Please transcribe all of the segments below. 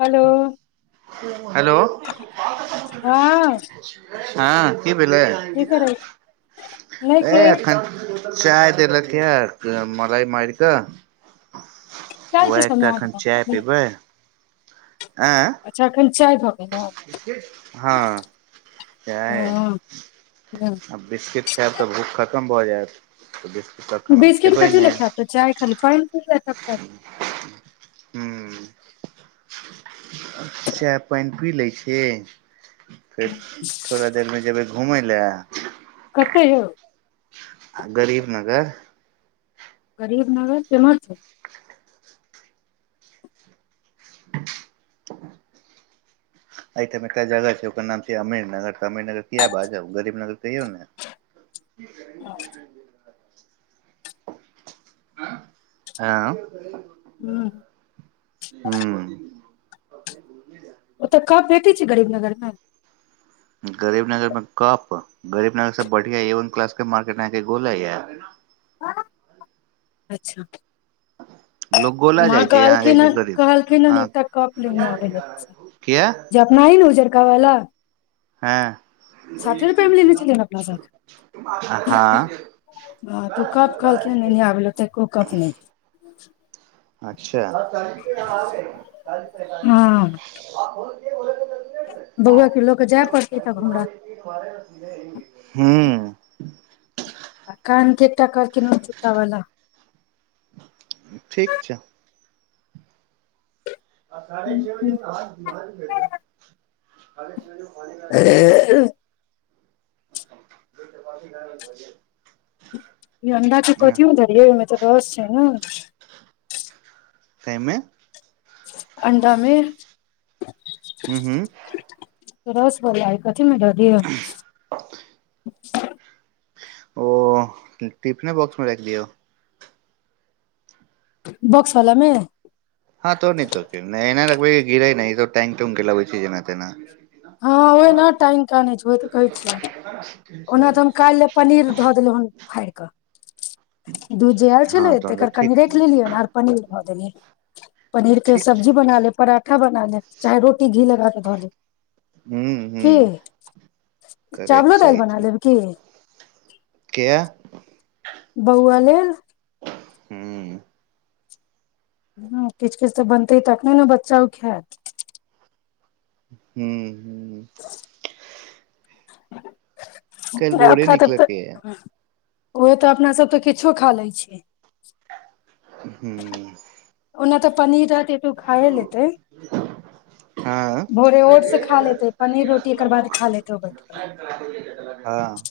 hello [unintelligible] hello हँ हँ क भेललै की करै नहि ए के एखन चाय देल कि मलाइ मइर क काल्हि कि सब माँ आनतो ऐं चाय भऽ गेल हँ चाय हँ अब बिसकिट खैब तऽ भुखल कम भऽ जैत बिस्किट कथी लेल खैब तऽ चाय खाली पाइन पी लेब तऽ चाय [unintelligible] सैह पाइन पी लै छी फिर भोरमे जेबै घूमय लए कतऽ यौ गरीब नगर गरीब नगर केम्हर छै अइ ठाम एकटा जगह छै ओकर नाम छै अमीरनगर तऽ अमीर नगर किया बाजब गरीबनगर कहियो ने [unintelligible] हँ हूँ ह्म ओतय कप भेटै छै गरीब नगरमे गरीब नगर मे कप गरीब नगर से बढ़िया ए वन क्लास के मार्केट अहाँके गोला यै अच्छा लोग गोला जाइ माँ छै अहाँ जाइ छै कहलखिनहन गरीब कहलखिनहन हँ एकटा कप लेने आबै लेल किया जे अपना हइ ने उजरका वाला हँ साठे रुपए मे लेने छलियै अपना सब हँ हँ तो कप कहलखिन लेने आबै लए तऽ एको कप नहि अच्छा [unintelligible] बौआके लऽ कऽ जाय पड़तै तब हमरा हूँ कानके का एकटा चुटा बला ठीक छै आ साढ़े छे बजे हथ ह बेैे [unintelligible] [unintelligible] [unintelligible] ई अंडा के कथि मे धरियै ओहिमे तऽ रस छै ने सहिमे अण्डामे हूँ हूँ रस वाला है क थी मे दऽ दियऽ [unintelligible] ओ तऽ टिफिने बॉक्स मे राखि दियौ बक्सवलामे हँ तऽ आओर नहि तऽ कि नहि एहिना र बै गिरै नहि तऽ ई सब टांगि टुंगि के लाबै छै जेना तेना हँ ओहिना टाइंगि कानै छै ओ तऽ कहै छियै ओना तऽ हम काल्हि लए पनीर धऽ देलहुँ हेन फाड़ि कऽ दूध जे आयल हँ छलै तऽ तहन एकर ठीक कनि राखि लेलियै आर पनीर धऽ देलियै पनीर के ठीक छै सब्जी बना लेब पराठा बना लेब चाहे रोटी घीे लगाक धऽ देब ह ह करय चावलो दालि सही बना छै लेब की के बौआ लेल हू ह किछ किछ तऽ बनतै तखने ने बच्चा ओ खायत हू [unintelligible] काल्हि भोरे राखब तब तऽ निकलके या ओहे तऽ अपनासभ तऽ किछो खा लै छी हू ओना तऽ पनीर आर खाए लेते हँ भोरे ओटस खा लेते पनीर रोटी एकर बाद खा लेतेै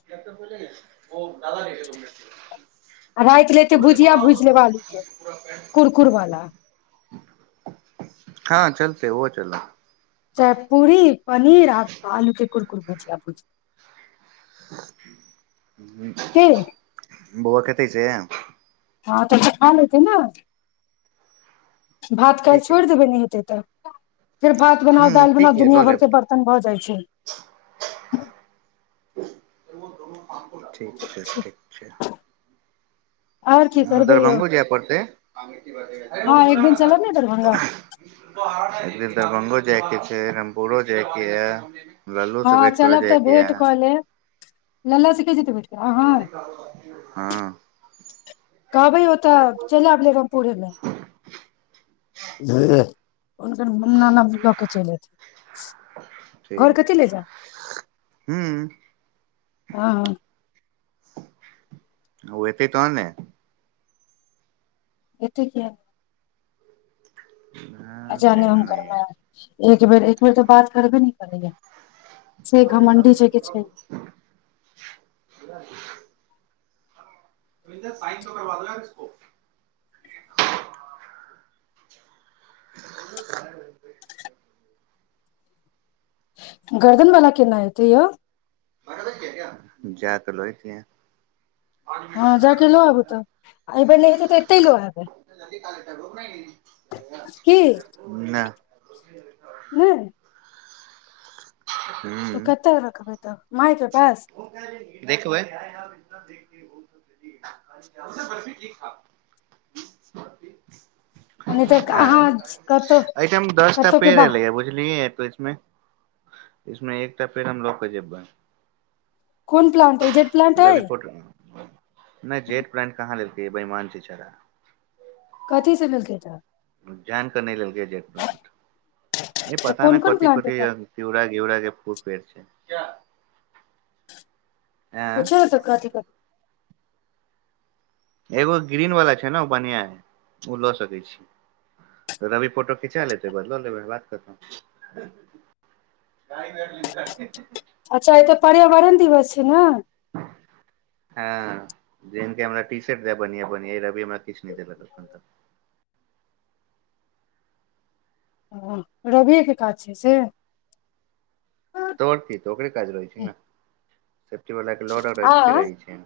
[unintelligible] आ राति ले एते भुजिया भुजि लेब आलूके हँ कुरकुरवला हँ चलतेै उहै चलतै चाहे पूरी पनीर आ आलू के कुरकुर भुजिया भुजिया के [unintelligible] बौआ खेतय से हँ तऽ अब खा लेते ने भात ठीक काल्हि य छोड़ि देबै ने हेतै तऽ फेर भात बनाउ हूँ दालि ठीक बनाउ य दुनिया लऽ लेब भरके बर्तन भऽ जाइ छै [unintelligible] ठीक छै ठीक छै आओर की करबै यौ दरभंगो जाय पड़तै एक हँ एक दिन चलब ने दरभंगा दिन दरभंगो जायके छै रामपुरो जायके यऽ हँ चलब तऽ भेट क लेब लला के जेतैय भेट अहाँ हँ कहबै ओतए चलि आइब ले रामपुरेमे [unintelligible] हुनकर नाना लऽ केऽ चलि अयथिन घर ठीक कथी ले जाइब हूँ हँ हँ ओ एतै तहन ने एतय किया अच्छा नहि नइ हुकरमे नहि एक बेर एक बेर तऽ बात करबे नइ करैय यह [unintelligible] साइन त करबा देलक ओ [unintelligible] गर्दनवला केना हतै यै जा क लऽ एतियै हँ नहि जाक लऽ आबू तऽ एहिबेर नहि हेतै तऽ एते लऽ एबै की नइ तऽ हूँ कतेक रखबै तऽ माइ देखबै बर्फी ठीक था बर्फी आ नहि तऽ ह अहाँ कतौ एहिऐठाम दस टा कतौ के पेड़ बाह लगा बुझलियै तो इसमे इसमे एकटा पेड़ हम लऽ के जेबै कोन प्लाानंट एजेंट प्लांट रवि हइ फोट नहि जेट पलान्ट कहाँ लेलकै बैमान छै छैरा कथी से लेलकै तऽ जाइन क नइ लेलकै जेट पलान्ट ई पता कोन नहि कोन कथि प्लांट अइ कथि तऽ पीवरा गीवरा के खूब पेड़ छै क्या पुछियो न कथि कत एगो ग्रीन वाला छै न उ बढ़िआ हइ ओ लऽ सकै छी रवी फोटो खिचा लेतै ओकेय बाद ल लेबै बात खतम अच्छा आय तऽ पर्यावरण दिवस छै न हँ जन हमरा टी शर्ट द बढ़िआ बढ़िया ई रबि हमरा किछु नहि देलक एखन तक हँ रविए के काज छै से हँ तऽ आओर की तऽ ओकरे काज रहै छै ने सेफ्टी वलाक के लड़ रखते रहै छै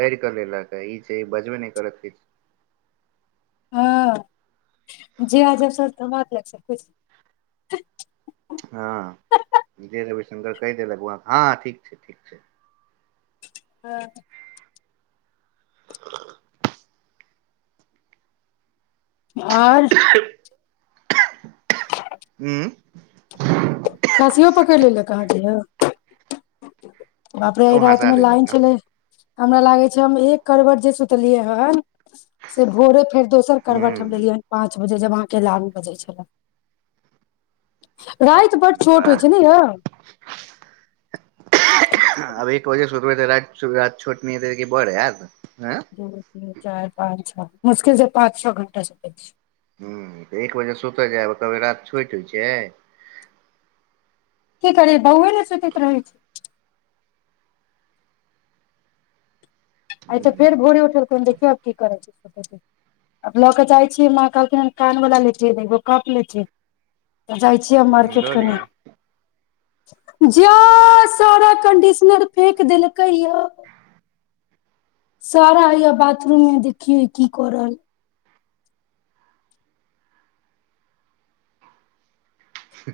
लड़ कऽ लेलक ई छै बजबे नहि करत किछ हँ जे आजब सऽ बात कुछ हँ जे रविशंकर कहि देलक हँ ठीक छै ठीक छै हँ [unintelligible] आओर हू खांसियो पकड़ि लेलक अहाँ के यौ [unintelligible] बापरे आइ ओ हँसा रातिमे लाइन देलक छलै हमरा लागे छै हम एक कड़बट जे सुतलियै हन से भोरे फेर दोसर करबट हम हूँ लेलियैन पाँच बजे जब अहाँ के लालु बजै छलै राति बड्ड छोट होइ छै नै वाह यौ श र छोट न बड़े यार द तीन चार पाँच छ मुश्किल से पाँच छः घण्टा सुतय छियै ह्म्म तऽ एक बजे सुतय जायब कहबै राति छोट होइ छै की करियै बौए ने सुतैत रहै छै आइ तऽ फेर हूँ भोरे उठै परतै देखियौ आब की करै छै आब लऽ केऽ चाहै छी माँ कहलकैहन कानवला लेथिन एगो कप लेथिन तऽ जाइ छियै हम मार्केट लऽ लिअ कनि जा सारा कंडीशनर फेेक देलकै यौ सारा हैयै बाथरूममे देखियौ की कऽ रहल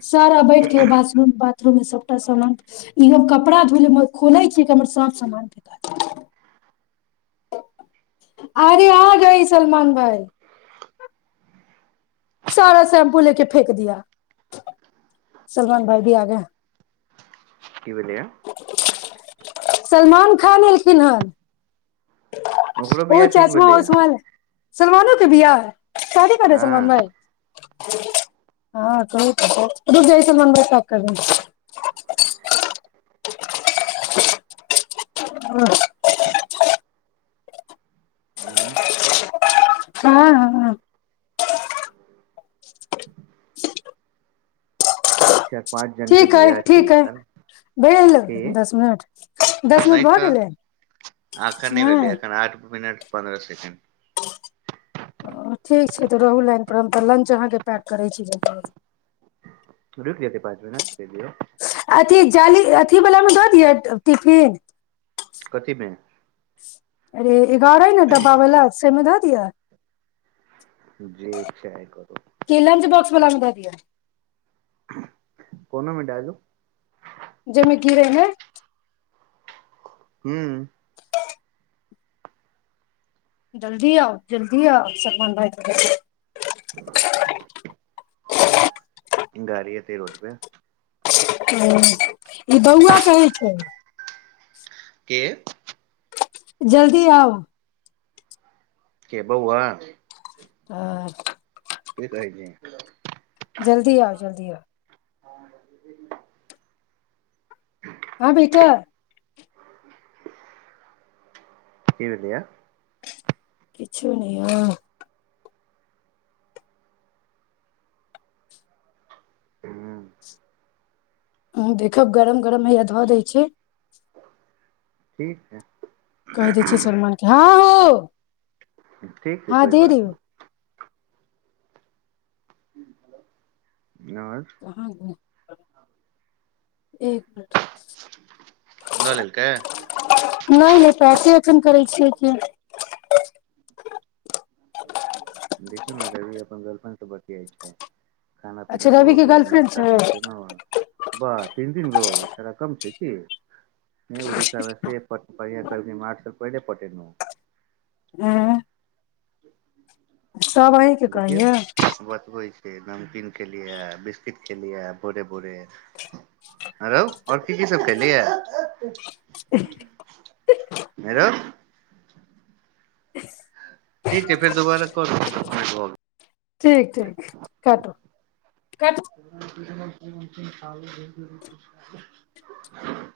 सारा बैठके बाथरूम पर सबटा समान कपड़ा ई हम कपड़ा धोय लेल खोलै छियै हमर सब समान अरे आ गई सलमान भाई सारा शैम्पू लेके फेेक दिया सलमान भाई भी आ गए क भेलैया सलमान खान एयलखिन हन ओकरो ओ बियाह ठीक चश्मा भेलैया उस्मा सलमानो के बिआह शादी करै सलमान हँ भाई हँ तऽ रुक जाइ सलमान भाई कर [unintelligible] हम्म, हँ हँ [unintelligible] के ठीक हइ बियाह छै ठीक ई हइ साल भेल की दस मिनट दस मिनट नहि भऽ तऽ गेलै एखन भेलै नहि एखन आठ मिनट पन्द्रह सेकंड हँ ठीक छै तऽ रहू लाइनपर हम तऽ लंच अहाँके पैक करै छी ज रूकि जाइत पाँच मिनट कहि दिऔ अथी जाली अथी वला मे दऽ दि टिफिन कथीमे अरे एगारइ ने डबाबै ल सेमेदत [unintelligible] जे इच्छा ऐ करू क लंच बॉक्स वालामे दऽ दिअ कोनोमे दे दू जेमे गिरे ने हूँ जल्दी आउ जल्दी आउ सलमान भइ [inaudible] गारी हेतै रोड पे ह ई बौआ कहै छै के जल्दी आउ के बौआ आ की कहै छै जल्दी आउ जल्दी आउ [inaudible] हँ बेटा की भेल ये किछु नहि यौ हँ हम देखब गरम गरम हया धऽ दै छी ठीक छैै कहि दै छियै शरमन के हँ हो त [inaudible] ठीक छै कोइ बात नहि ह [inaudible] कहाँ [inaudible] एक लऽ लेलकै नहि नहि पैसे अखन करै छियै कि देखिय ने अभी अपन गर्लफ्रेंड सँ बतियाइ छै खाना अच्छा पीना भो रवि के गेल गर्लफ्रेंड नश्ता छै छैना हो वाह तीन तीन गो उ छौरा कम छै की नहि उड़ीसा मे सेढ़ार पहिले पटेल सब अहीं के देखियौ कहैये बतबै नमकीन खेलिय बिस्किट खेलिय भोरे भोरे आंइ रौ आओर की की सब खेलिय रौ ठीक ह फेर दोबारा क ठीक ठीक काटू काटू [unintelligible]